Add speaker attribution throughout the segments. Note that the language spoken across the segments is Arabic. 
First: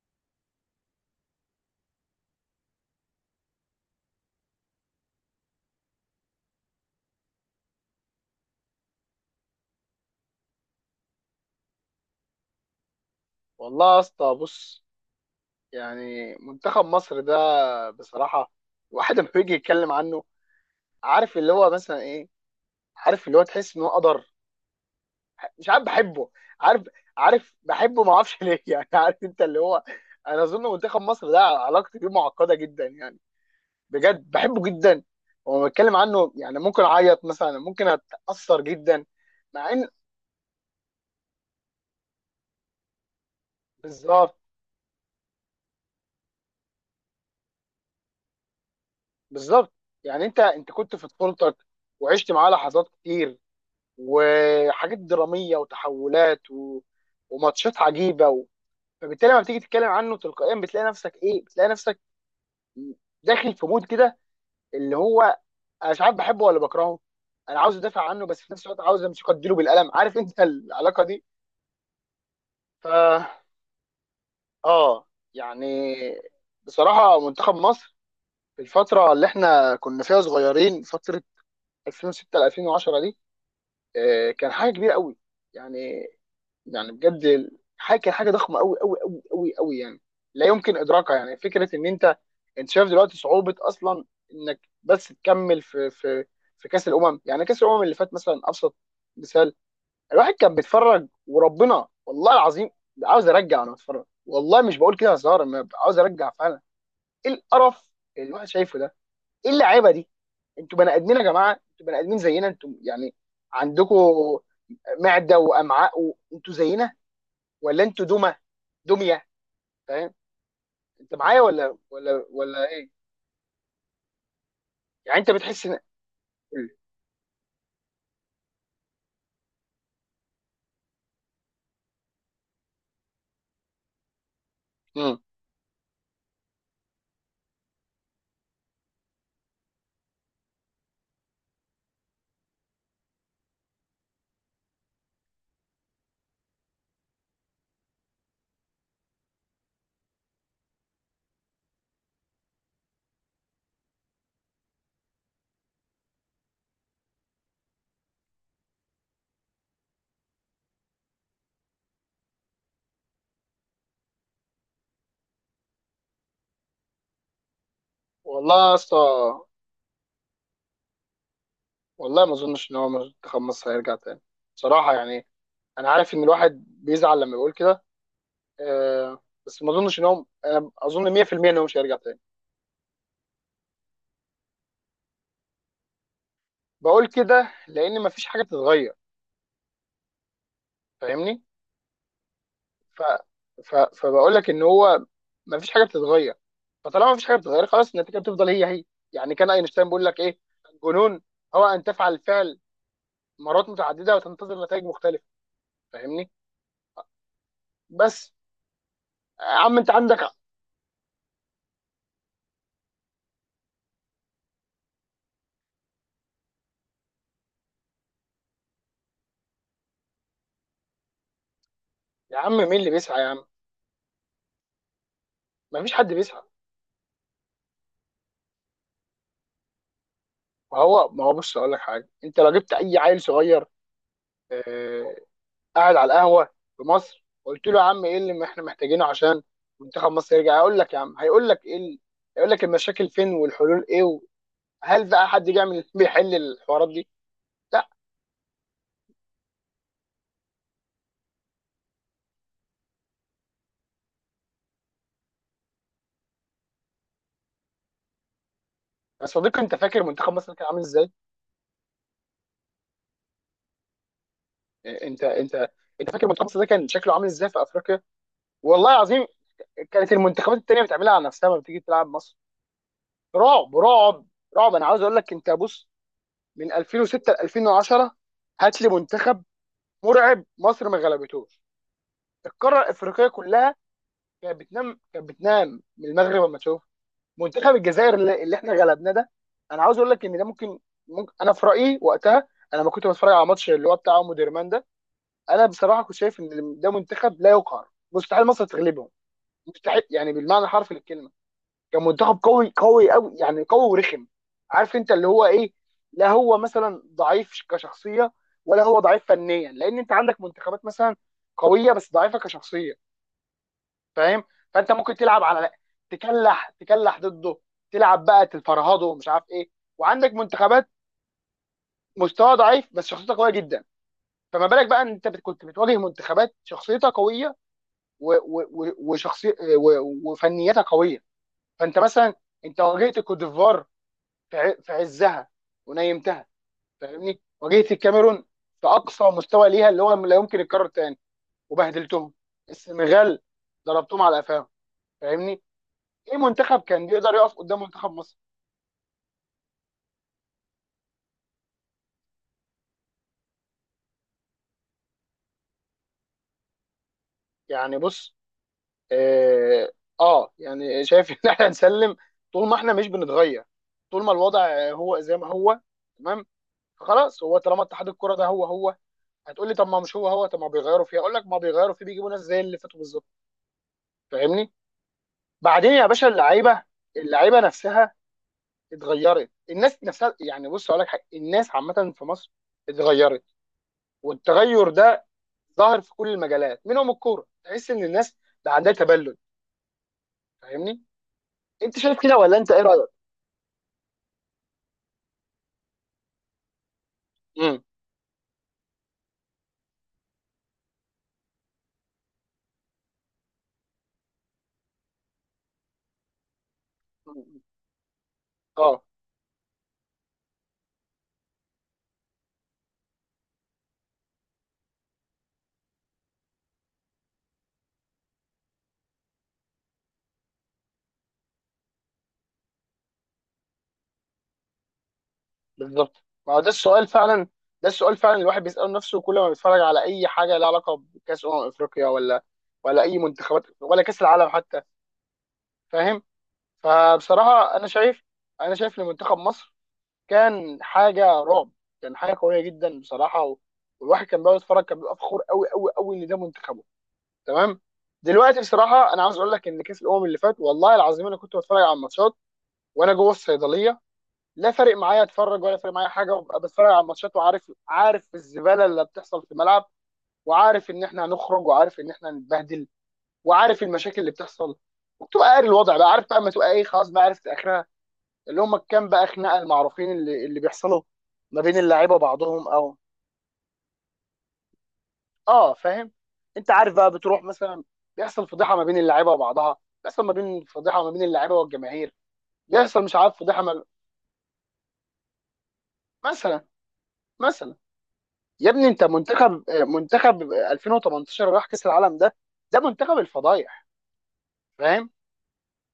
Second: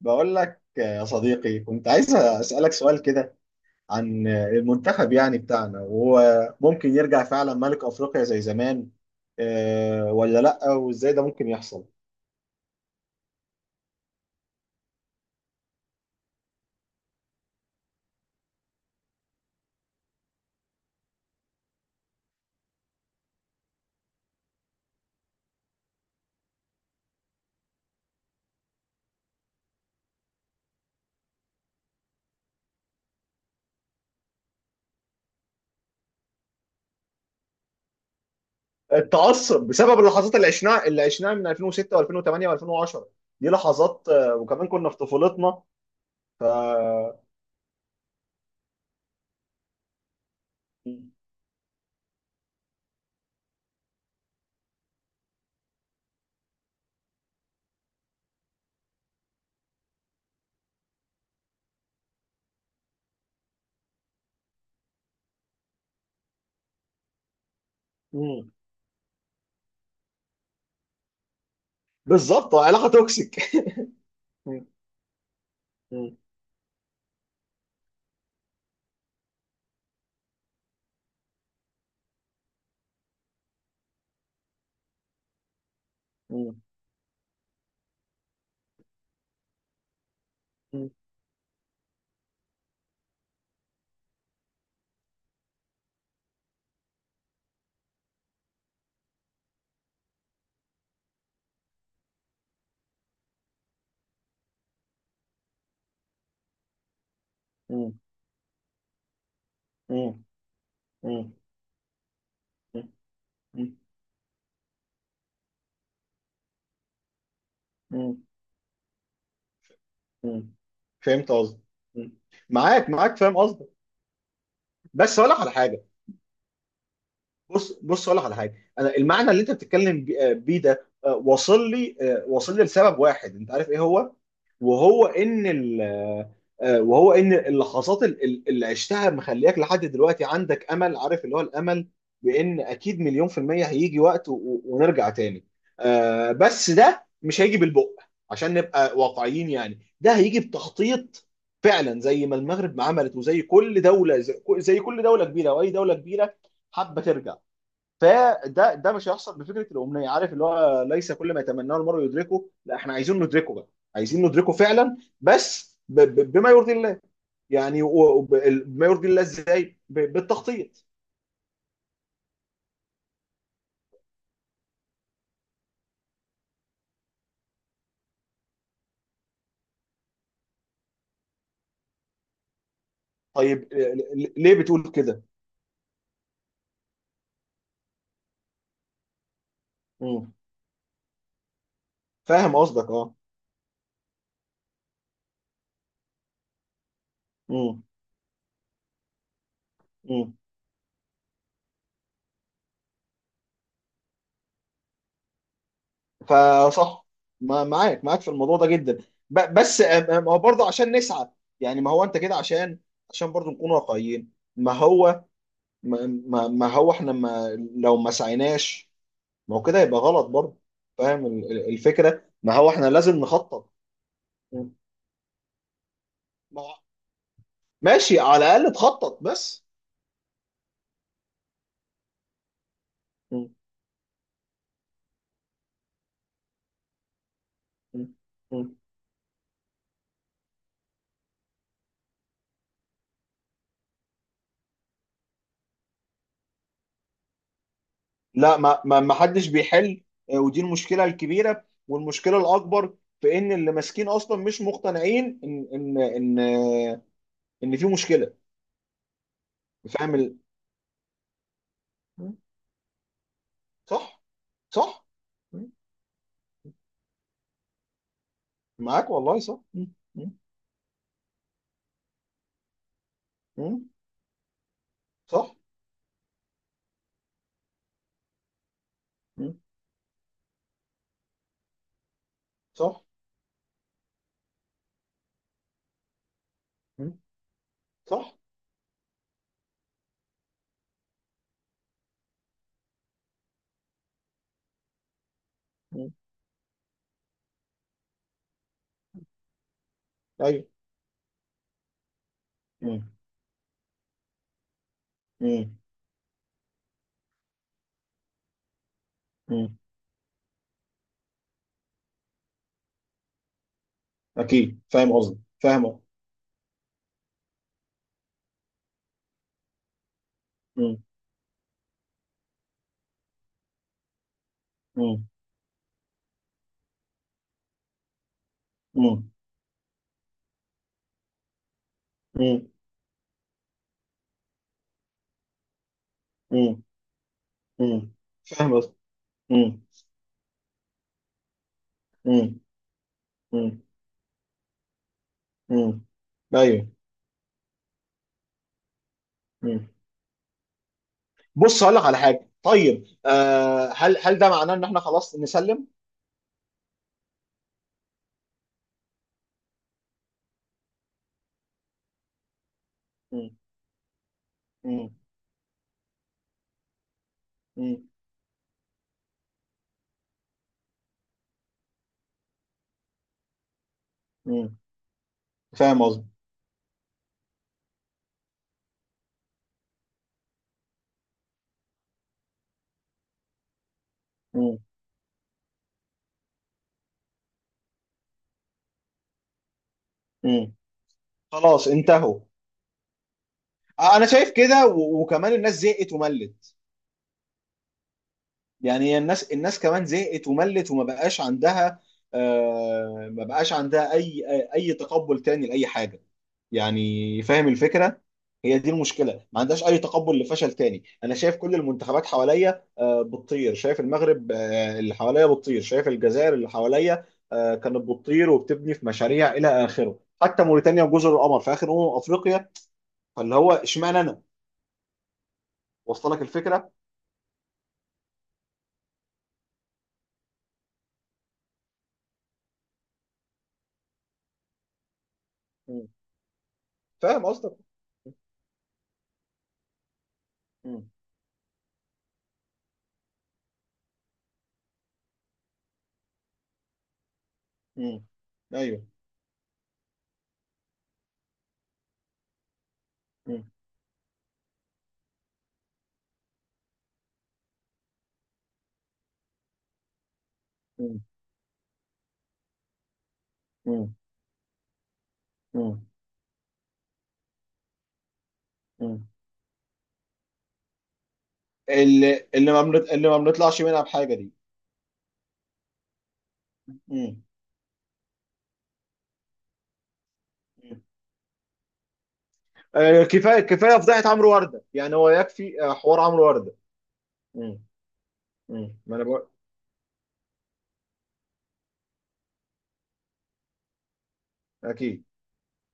Speaker 1: بقول لك يا صديقي، كنت عايز أسألك سؤال كده عن المنتخب يعني بتاعنا. وهو ممكن يرجع فعلا ملك أفريقيا زي زمان، آه، ولا لأ؟ وإزاي ده ممكن يحصل؟
Speaker 2: والله يا اسطى، بص. يعني منتخب مصر ده، بصراحه الواحد لما بيجي يتكلم عنه، عارف اللي هو مثلا ايه، عارف اللي هو تحس ان هو قدر، مش عارف بحبه، عارف عارف بحبه ما اعرفش ليه يعني عارف انت اللي هو، انا اظن منتخب مصر ده علاقتي بيه معقده جدا يعني، بجد بحبه جدا. وما بتكلم عنه يعني ممكن اعيط مثلا، ممكن اتاثر جدا.
Speaker 1: التعصب
Speaker 2: مع ان،
Speaker 1: بسبب اللحظات اللي عشناها من 2006 و2008 و2010. دي لحظات،
Speaker 2: بالظبط،
Speaker 1: وكمان كنا في طفولتنا. ف
Speaker 2: بالظبط. يعني انت كنت في طفولتك، وعشت معاه لحظات كتير، وحاجات دراميه وتحولات، و... وماتشات عجيبه، و... فبالتالي لما بتيجي تتكلم عنه تلقائيا بتلاقي نفسك ايه، بتلاقي نفسك داخل في مود كده، اللي هو انا مش عارف بحبه ولا بكرهه، انا عاوز ادافع عنه بس
Speaker 1: مم.
Speaker 2: في نفس الوقت عاوز امسكه اديله بالقلم، عارف انت العلاقه دي.
Speaker 1: بالظبط،
Speaker 2: ف
Speaker 1: علاقة توكسيك. مم.
Speaker 2: اه يعني
Speaker 1: مم.
Speaker 2: بصراحه منتخب مصر في الفتره اللي احنا كنا فيها صغيرين، فتره 2006 ل 2010 دي، آه، كان حاجه كبيره قوي يعني،
Speaker 1: مم.
Speaker 2: بجد حاجه، كان حاجه ضخمه قوي قوي قوي قوي قوي، يعني لا يمكن
Speaker 1: مم.
Speaker 2: ادراكها. يعني فكره ان انت شايف دلوقتي صعوبه اصلا انك بس تكمل في في كاس الامم. يعني كاس الامم اللي فات مثلا، ابسط مثال، الواحد كان بيتفرج وربنا والله العظيم عاوز ارجع. وانا بتفرج والله مش بقول كده هزار، أنا عاوز ارجع فعلا. ايه القرف
Speaker 1: مم.
Speaker 2: اللي الواحد شايفه ده؟ ايه اللعيبه دي؟
Speaker 1: مم.
Speaker 2: انتوا بني ادمين يا جماعه، انتوا بني ادمين زينا، انتوا يعني
Speaker 1: مم.
Speaker 2: عندكم معده وامعاء، وانتوا زينا، ولا انتوا
Speaker 1: مم.
Speaker 2: دمى؟ دميه. فاهم
Speaker 1: مم.
Speaker 2: انت
Speaker 1: فهمت
Speaker 2: معايا
Speaker 1: قصدك.
Speaker 2: ولا
Speaker 1: مم.
Speaker 2: ولا ايه؟
Speaker 1: معاك فاهم قصدك.
Speaker 2: يعني
Speaker 1: بس
Speaker 2: انت
Speaker 1: هقول لك على
Speaker 2: بتحس ان،
Speaker 1: حاجه. بص هقول لك على حاجه. انا المعنى اللي انت بتتكلم بيه ده، واصل لي لسبب واحد، انت عارف ايه هو. وهو
Speaker 2: مم.
Speaker 1: ان ال وهو ان اللحظات اللي عشتها مخلياك لحد دلوقتي عندك امل، عارف اللي هو الامل، بان اكيد مليون في المية هيجي وقت ونرجع تاني. بس ده مش هيجي بالبق، عشان نبقى واقعيين يعني. ده هيجي بتخطيط فعلا، زي ما المغرب ما عملت، وزي كل دولة، زي كل دولة كبيرة، واي دولة كبيرة حابة ترجع. فده مش هيحصل بفكره الامنيه، عارف اللي هو ليس كل ما يتمناه المرء يدركه. لا، احنا عايزين ندركه بقى. عايزين ندركه فعلا، بس بما يرضي الله. يعني
Speaker 2: والله يا
Speaker 1: بما
Speaker 2: اسطى،
Speaker 1: يرضي الله ازاي؟ بالتخطيط.
Speaker 2: والله ما اظنش ان هو منتخب مصر هيرجع تاني، بصراحه يعني. انا عارف ان الواحد بيزعل لما يقول كده، آه، بس ما اظنش ان هو، انا اظن 100% ان هو مش هيرجع تاني.
Speaker 1: طيب، آه، ليه بتقول كده؟
Speaker 2: بقول كده لان ما فيش حاجه تتغير،
Speaker 1: مم.
Speaker 2: فاهمني؟
Speaker 1: فاهم قصدك،
Speaker 2: ف...
Speaker 1: اه.
Speaker 2: فبقول لك ان هو ما فيش حاجه بتتغير. فطالما ما فيش حاجه بتتغير،
Speaker 1: مم.
Speaker 2: خلاص، النتيجه بتفضل هي هي. يعني كان اينشتاين بيقول لك
Speaker 1: مم.
Speaker 2: ايه؟ الجنون هو ان تفعل الفعل مرات متعدده وتنتظر نتائج مختلفه. فاهمني؟
Speaker 1: فصح. معاك في
Speaker 2: بس
Speaker 1: الموضوع ده جدا.
Speaker 2: يا
Speaker 1: ب-
Speaker 2: عم
Speaker 1: بس
Speaker 2: انت عندك،
Speaker 1: هو برضه عشان نسعى. يعني، ما هو انت كده، عشان عشان برضه نكون واقعيين. ما هو ما هو احنا، ما لو ما سعيناش، ما هو كده يبقى غلط برضه. فاهم الفكرة،
Speaker 2: يا عم
Speaker 1: ما هو
Speaker 2: مين
Speaker 1: احنا
Speaker 2: اللي
Speaker 1: لازم
Speaker 2: بيسعى يا عم؟
Speaker 1: نخطط. م.
Speaker 2: ما فيش حد بيسعى.
Speaker 1: ما هو- ماشي، على الأقل تخطط بس.
Speaker 2: ما هو بص اقول لك حاجه، انت لو جبت اي عيل
Speaker 1: م.
Speaker 2: صغير، آه، قاعد على القهوه في مصر، قلت له يا عم
Speaker 1: م.
Speaker 2: ايه اللي احنا
Speaker 1: م.
Speaker 2: محتاجينه عشان منتخب مصر يرجع؟ هيقول لك يا عم، هيقول لك ايه هيقول لك المشاكل فين والحلول ايه. هل بقى حد جه من بيحل الحوارات دي؟ لا.
Speaker 1: لا، ما حدش بيحل. ودي المشكلة الكبيرة، والمشكلة الأكبر في إن اللي ماسكين أصلا مش مقتنعين إن إن في مشكلة.
Speaker 2: يا صديقي انت فاكر
Speaker 1: فاهم
Speaker 2: منتخب
Speaker 1: ال...
Speaker 2: مصر كان عامل ازاي؟
Speaker 1: م. صح. صح.
Speaker 2: انت
Speaker 1: م.
Speaker 2: انت انت فاكر منتخب مصر ده كان شكله عامل ازاي في افريقيا؟ والله
Speaker 1: معاك
Speaker 2: العظيم
Speaker 1: والله، صح. م.
Speaker 2: كانت
Speaker 1: م.
Speaker 2: المنتخبات التانيه بتعملها على نفسها لما بتيجي تلعب مصر. رعب
Speaker 1: م.
Speaker 2: رعب رعب. انا عاوز اقول لك، انت
Speaker 1: صح.
Speaker 2: بص، من 2006 ل 2010 هات لي منتخب
Speaker 1: م.
Speaker 2: مرعب مصر ما غلبتوش. القاره
Speaker 1: صح.
Speaker 2: الافريقيه كلها كانت بتنام، كانت بتنام من المغرب، لما تشوف
Speaker 1: م.
Speaker 2: منتخب الجزائر
Speaker 1: صح.
Speaker 2: اللي احنا غلبناه ده. انا عاوز اقول لك ان ده ممكن، ممكن. انا في رايي وقتها، انا لما كنت بتفرج على ماتش اللي هو بتاع مودرمان ده، انا بصراحه
Speaker 1: م.
Speaker 2: كنت شايف ان ده منتخب لا يقهر، مستحيل مصر تغلبهم، مستحيل، يعني بالمعنى
Speaker 1: أيوه.
Speaker 2: الحرفي للكلمه. كان منتخب قوي قوي قوي، يعني قوي ورخم، عارف انت اللي هو
Speaker 1: م.
Speaker 2: ايه. لا هو مثلا ضعيف كشخصيه، ولا هو ضعيف
Speaker 1: م.
Speaker 2: فنيا، لان انت عندك منتخبات مثلا قويه بس ضعيفه كشخصيه، فاهم؟
Speaker 1: اكيد
Speaker 2: فانت
Speaker 1: فاهم
Speaker 2: ممكن
Speaker 1: قصدي،
Speaker 2: تلعب على،
Speaker 1: فاهم.
Speaker 2: تكلح تكلح ضده، تلعب بقى تفرهده ومش عارف ايه. وعندك منتخبات
Speaker 1: مم.
Speaker 2: مستوى ضعيف بس شخصيتها قويه جدا. فما بالك بقى ان
Speaker 1: مم.
Speaker 2: انت كنت بتواجه منتخبات شخصيتها قويه
Speaker 1: مم.
Speaker 2: وشخصي وفنيتها قويه. فانت مثلا،
Speaker 1: مم.
Speaker 2: انت واجهت الكوت ديفوار في عزها ونيمتها،
Speaker 1: مم.
Speaker 2: فاهمني؟ واجهت
Speaker 1: مم.
Speaker 2: الكاميرون
Speaker 1: فاهم
Speaker 2: في
Speaker 1: قصدي.
Speaker 2: اقصى مستوى
Speaker 1: مم.
Speaker 2: ليها اللي هو لا يمكن يتكرر تاني، وبهدلتهم.
Speaker 1: مم.
Speaker 2: السنغال
Speaker 1: مم.
Speaker 2: ضربتهم على قفاهم، فاهمني؟
Speaker 1: مم.
Speaker 2: ايه منتخب
Speaker 1: ايوه.
Speaker 2: كان بيقدر يقف قدام منتخب مصر؟
Speaker 1: مم. بص هقول لك على حاجه. طيب آه، هل ده معناه ان احنا خلاص نسلم؟
Speaker 2: يعني بص، اه, آه، يعني شايف ان احنا نسلم طول ما احنا مش
Speaker 1: مم.
Speaker 2: بنتغير. طول ما الوضع
Speaker 1: مم.
Speaker 2: هو زي ما هو، تمام، خلاص. هو طالما
Speaker 1: مم.
Speaker 2: اتحاد الكوره ده هو هو، هتقول لي طب ما مش هو هو؟ طب ما بيغيروا فيه، اقول لك ما بيغيروا فيه، بيجيبوا ناس زي اللي فاتوا بالظبط، فاهمني؟
Speaker 1: مم.
Speaker 2: بعدين
Speaker 1: فاهم
Speaker 2: يا
Speaker 1: قصدي.
Speaker 2: باشا، اللعيبه، اللعيبه نفسها اتغيرت، الناس نفسها. يعني بص اقول لك حاجه، الناس عامه في مصر اتغيرت.
Speaker 1: مم.
Speaker 2: والتغير ده ظاهر في كل المجالات، منهم الكوره. تحس ان الناس بقى عندها تبلد،
Speaker 1: مم.
Speaker 2: فاهمني؟
Speaker 1: خلاص
Speaker 2: انت شايف كده
Speaker 1: انتهوا.
Speaker 2: ولا انت ايه رايك؟
Speaker 1: انا شايف كده، وكمان الناس زهقت وملت.
Speaker 2: امم
Speaker 1: يعني الناس كمان زهقت وملت، وما بقاش عندها آه، ما بقاش عندها اي اي تقبل تاني لاي حاجه. يعني فاهم الفكره، هي دي
Speaker 2: اه،
Speaker 1: المشكله، ما عندهاش اي تقبل لفشل تاني. انا شايف كل المنتخبات حواليا آه، بتطير، شايف المغرب، آه، اللي حواليا بتطير، شايف الجزائر اللي حواليا، آه، كانت بتطير وبتبني في مشاريع الى اخره، حتى موريتانيا وجزر القمر في اخر افريقيا. فاللي هو اشمعنى انا؟
Speaker 2: بالظبط،
Speaker 1: وصل لك
Speaker 2: ما هو ده
Speaker 1: الفكره.
Speaker 2: السؤال فعلا. ده السؤال فعلا، الواحد بيساله نفسه كل ما بيتفرج على اي حاجه لها علاقه بكاس افريقيا، ولا ولا اي منتخبات، ولا كاس العالم حتى،
Speaker 1: مم.
Speaker 2: فاهم؟
Speaker 1: فاهم
Speaker 2: فبصراحه
Speaker 1: قصدك.
Speaker 2: انا شايف، انا شايف ان منتخب مصر كان
Speaker 1: مم.
Speaker 2: حاجه رعب، كان حاجه قويه جدا بصراحه. والواحد كان بيقعد يتفرج، كان بيبقى فخور قوي قوي قوي ان ده منتخب، تمام.
Speaker 1: مم.
Speaker 2: دلوقتي
Speaker 1: ايوه.
Speaker 2: بصراحه انا عاوز اقول لك ان كاس الامم اللي فات والله العظيم انا كنت بتفرج على الماتشات وانا جوه
Speaker 1: مم.
Speaker 2: الصيدليه. لا فارق معايا اتفرج، ولا فارق معايا حاجه، وابقى بتفرج على الماتشات، وعارف، عارف الزباله اللي بتحصل في الملعب، وعارف ان
Speaker 1: مم.
Speaker 2: احنا هنخرج، وعارف ان احنا هنتبهدل، وعارف
Speaker 1: مم.
Speaker 2: المشاكل اللي بتحصل. وبتبقى قاري الوضع
Speaker 1: مم.
Speaker 2: بقى، عارف بقى اما تبقى ايه، خلاص بقى عرفت اخرها. اللي هم كام
Speaker 1: مم.
Speaker 2: بقى، خناقه المعروفين اللي بيحصلوا ما بين اللعيبه
Speaker 1: اللي
Speaker 2: وبعضهم،
Speaker 1: اللي ما
Speaker 2: او،
Speaker 1: بنط- اللي ما بنطلعش منها بحاجه دي.
Speaker 2: اه، فاهم. انت عارف بقى بتروح مثلا، بيحصل فضيحه ما بين اللعيبه وبعضها، بيحصل ما بين،
Speaker 1: مم.
Speaker 2: فضيحه ما بين اللعيبه والجماهير، بيحصل مش
Speaker 1: آه،
Speaker 2: عارف
Speaker 1: كفايه
Speaker 2: فضيحه ما،
Speaker 1: كفايه فضيحه عمرو ورده. يعني هو يكفي آه، حوار عمرو
Speaker 2: مثلا،
Speaker 1: ورده.
Speaker 2: مثلا،
Speaker 1: مم.
Speaker 2: يا ابني
Speaker 1: مم.
Speaker 2: انت
Speaker 1: ما انا بقول.
Speaker 2: منتخب 2018 راح كاس العالم ده، ده منتخب الفضايح، فاهم؟
Speaker 1: اكيد.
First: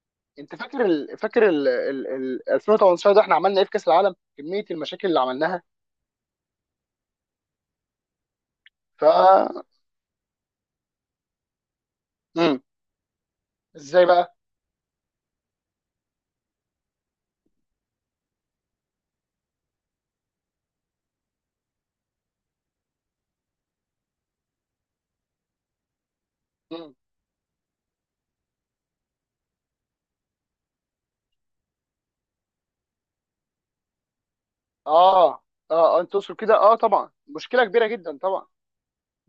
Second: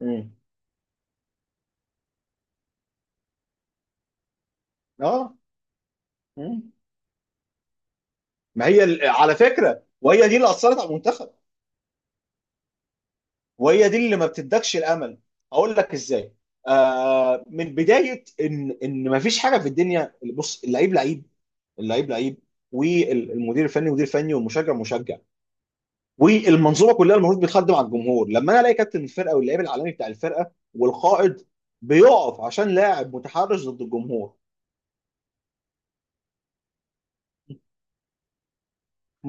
Speaker 1: مم.
Speaker 2: انت فاكر ال، 2018 ده احنا عملنا ايه في كاس العالم، كميه المشاكل اللي
Speaker 1: اه.
Speaker 2: عملناها.
Speaker 1: مم. ما هي
Speaker 2: ف
Speaker 1: على فكره، وهي دي اللي اثرت على المنتخب،
Speaker 2: مم.
Speaker 1: وهي دي
Speaker 2: ازاي
Speaker 1: اللي ما
Speaker 2: بقى؟
Speaker 1: بتدكش الامل. اقول لك ازاي، آه، من بدايه ان ما فيش حاجه في الدنيا. بص، اللعيب لعيب. اللعيب لعيب والمدير الفني مدير فني، والمشجع مشجع،
Speaker 2: مم.
Speaker 1: والمنظومه كلها المفروض بتخدم على الجمهور. لما انا الاقي كابتن الفرقه واللاعب العالمي بتاع الفرقه والقائد بيقف عشان لاعب متحرش ضد الجمهور،
Speaker 2: اه، اه، آه، انت تقصد كده؟ اه، طبعا، مشكله كبيره جدا طبعا.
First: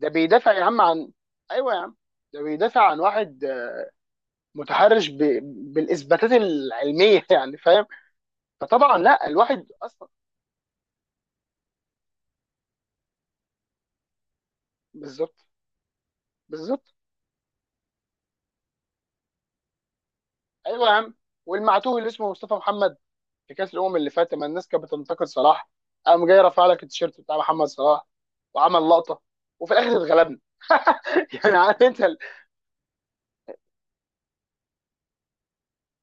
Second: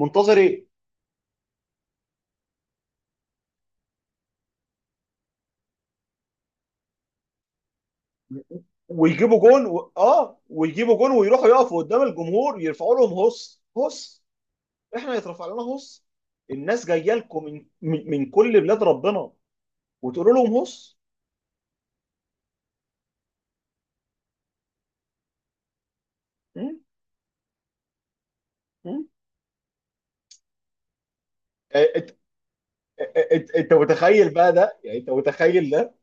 Speaker 2: ده بيدافع يا
Speaker 1: ايه؟
Speaker 2: عم عن، ايوه يا عم، ده بيدافع عن واحد آه، متحرش ب، بالاثباتات العلميه يعني فاهم؟ فطبعا لا الواحد اصلا،
Speaker 1: ويجيبوا جون ويروحوا يقفوا قدام الجمهور يرفعوا لهم هص هص. احنا
Speaker 2: بالظبط،
Speaker 1: يترفع لنا هص؟ الناس
Speaker 2: بالظبط،
Speaker 1: جايه لكم من كل بلاد ربنا وتقولوا لهم
Speaker 2: ايوه يا
Speaker 1: هص.
Speaker 2: عم. والمعتوه اللي اسمه مصطفى محمد في كاس الامم اللي فات لما الناس كانت بتنتقد صلاح، قام جاي رافع
Speaker 1: م?
Speaker 2: لك التيشيرت بتاع محمد صلاح وعمل
Speaker 1: م?
Speaker 2: لقطه. وفي الاخر اتغلبنا يعني عارف انت
Speaker 1: انت، أنت متخيل بقى ده، يعني انت متخيل ده.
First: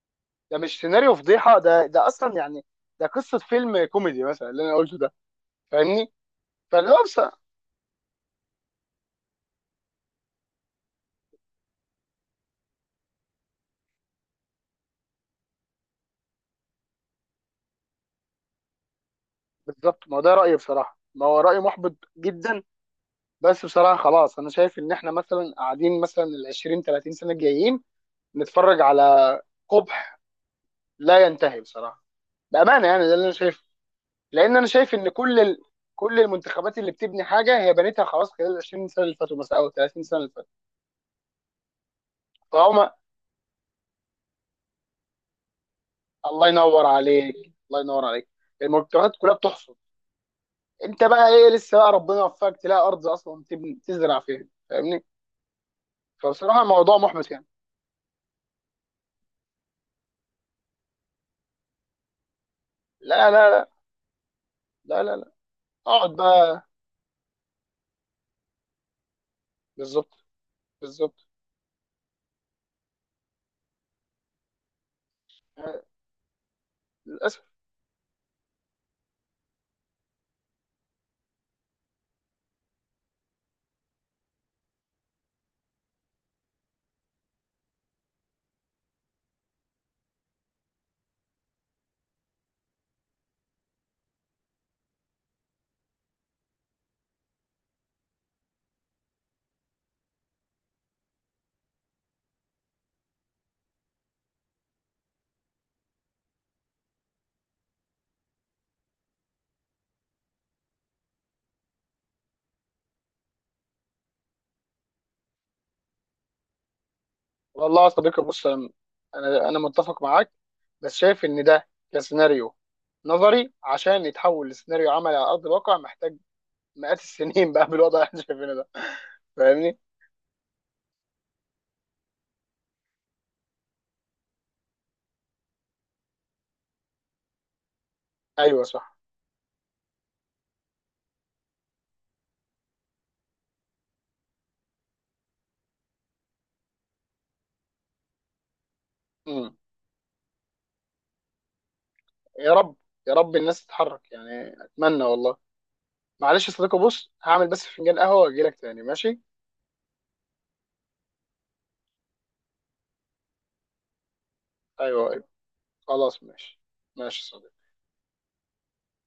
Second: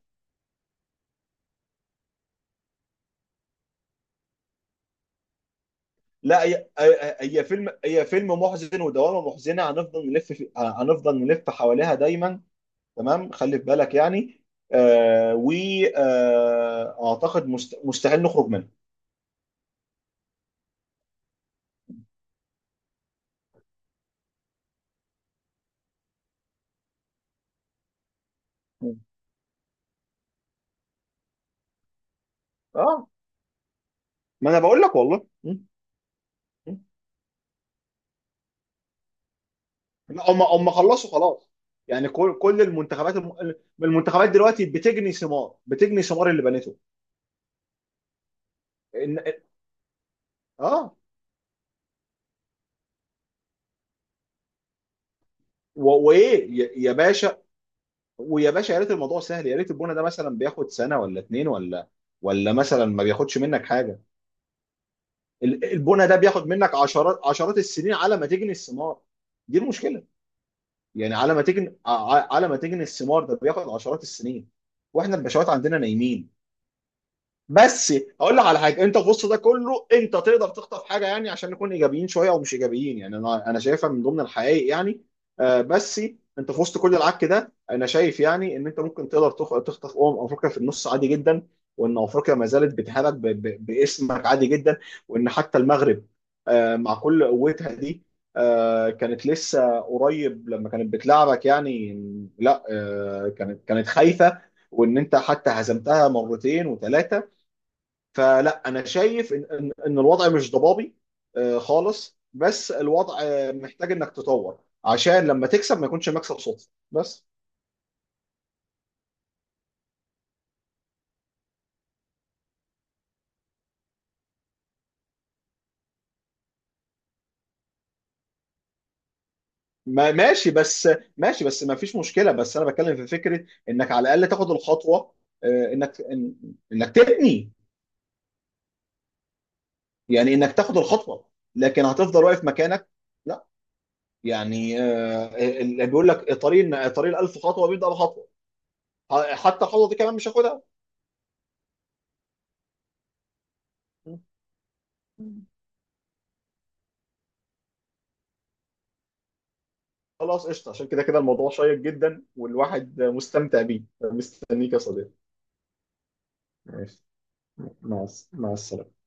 Speaker 2: ده مش سيناريو فضيحه ده اصلا يعني ده قصه فيلم كوميدي مثلا اللي انا قلته ده، فاهمني؟
Speaker 1: لا، هي
Speaker 2: فاللي هو
Speaker 1: هي
Speaker 2: بص-
Speaker 1: هي فيلم هي فيلم محزن ودوامه محزنه، هنفضل نلف حواليها دايما. تمام، خلي في بالك يعني، آه، واعتقد مستحيل نخرج منها.
Speaker 2: بالظبط، ما هو ده رأيي بصراحة، ما هو رأي محبط جدا. بس بصراحة خلاص أنا شايف إن إحنا مثلا قاعدين مثلا ال 20 30 سنة الجايين نتفرج
Speaker 1: مم.
Speaker 2: على قبح لا ينتهي بصراحة. بأمانة يعني
Speaker 1: اه،
Speaker 2: ده اللي أنا شايفه.
Speaker 1: ما
Speaker 2: لأن
Speaker 1: انا
Speaker 2: أنا
Speaker 1: بقول
Speaker 2: شايف
Speaker 1: لك
Speaker 2: إن
Speaker 1: والله.
Speaker 2: كل ال،
Speaker 1: مم.
Speaker 2: كل المنتخبات
Speaker 1: مم.
Speaker 2: اللي بتبني حاجة هي بنيتها خلاص خلال ال 20 سنة اللي فاتوا مثلا أو 30 سنة اللي
Speaker 1: لا، هم
Speaker 2: فاتوا،
Speaker 1: هم خلصوا خلاص. يعني كل
Speaker 2: فهم.
Speaker 1: المنتخبات المنتخبات دلوقتي بتجني ثمار، بتجني ثمار اللي
Speaker 2: الله
Speaker 1: بنته.
Speaker 2: ينور عليك، الله ينور عليك، المنتخبات
Speaker 1: إن...
Speaker 2: كلها بتحصد.
Speaker 1: اه.
Speaker 2: أنت بقى إيه؟ لسه بقى ربنا يوفقك تلاقي أرض أصلا تبني تزرع فيها، فاهمني؟
Speaker 1: و... وايه
Speaker 2: فبصراحة
Speaker 1: يا
Speaker 2: الموضوع محبط
Speaker 1: باشا؟
Speaker 2: يعني.
Speaker 1: ويا باشا، يا ريت الموضوع سهل، يا ريت البونه ده مثلا بياخد سنه ولا اتنين، ولا ولا مثلا ما
Speaker 2: لا
Speaker 1: بياخدش منك
Speaker 2: لا
Speaker 1: حاجه.
Speaker 2: لا لا لا،
Speaker 1: البونه
Speaker 2: اقعد
Speaker 1: ده بياخد
Speaker 2: بقى.
Speaker 1: منك عشرات، عشرات السنين على ما تجني الثمار. دي المشكله.
Speaker 2: بالظبط،
Speaker 1: يعني
Speaker 2: بالظبط،
Speaker 1: على ما تجني، على ما تجني الثمار، ده بياخد عشرات السنين، واحنا البشوات عندنا
Speaker 2: آه،
Speaker 1: نايمين.
Speaker 2: للاسف.
Speaker 1: بس اقول لك على حاجه، انت في وسط ده كله انت تقدر تخطف حاجه. يعني عشان نكون ايجابيين شويه، او مش ايجابيين يعني. انا شايفها من ضمن الحقائق يعني. آه، بس انت في وسط كل العك ده، انا شايف يعني ان انت ممكن تقدر تخطف افريقيا في النص عادي جدا. وان افريقيا ما زالت بتهابك، باسمك عادي جدا. وان حتى المغرب، آه، مع كل قوتها دي، آه، كانت لسه قريب لما كانت بتلعبك يعني، لا آه، كانت خايفه. وان انت حتى هزمتها مرتين وثلاثه. فلا انا شايف ان ان إن الوضع مش ضبابي آه، خالص. بس الوضع آه، محتاج انك تطور، عشان لما تكسب ما يكونش مكسب صدفه بس.
Speaker 2: والله يا صديقي بص، انا، أنا متفق معاك، بس شايف ان ده كسيناريو نظري عشان يتحول لسيناريو عملي على ارض الواقع محتاج مئات السنين بقى بالوضع اللي احنا شايفينه ده، فاهمني؟
Speaker 1: ما ماشي بس، ماشي بس ما فيش مشكله. بس انا بتكلم في فكره انك على الاقل تاخد الخطوه، آه، انك تبني.
Speaker 2: ايوه صح.
Speaker 1: يعني انك تاخد الخطوه، لكن هتفضل واقف مكانك؟ لا. يعني آه، اللي بيقول لك طريق الألف خطوه بيبدا بخطوه.
Speaker 2: مم.
Speaker 1: حتى الخطوه دي كمان مش هاخدها.
Speaker 2: يا رب، يا رب الناس تتحرك يعني، اتمنى والله. معلش يا صديقي بص، هعمل بس فنجان قهوه واجي لك تاني، ماشي؟
Speaker 1: خلاص قشطة، عشان كده الموضوع شيق جدا والواحد مستمتع بيه. مستنيك يا صديقي.
Speaker 2: ايوه ايوه، خلاص ماشي.
Speaker 1: ماشي.
Speaker 2: ماشي يا صديقي.
Speaker 1: مع السلامة.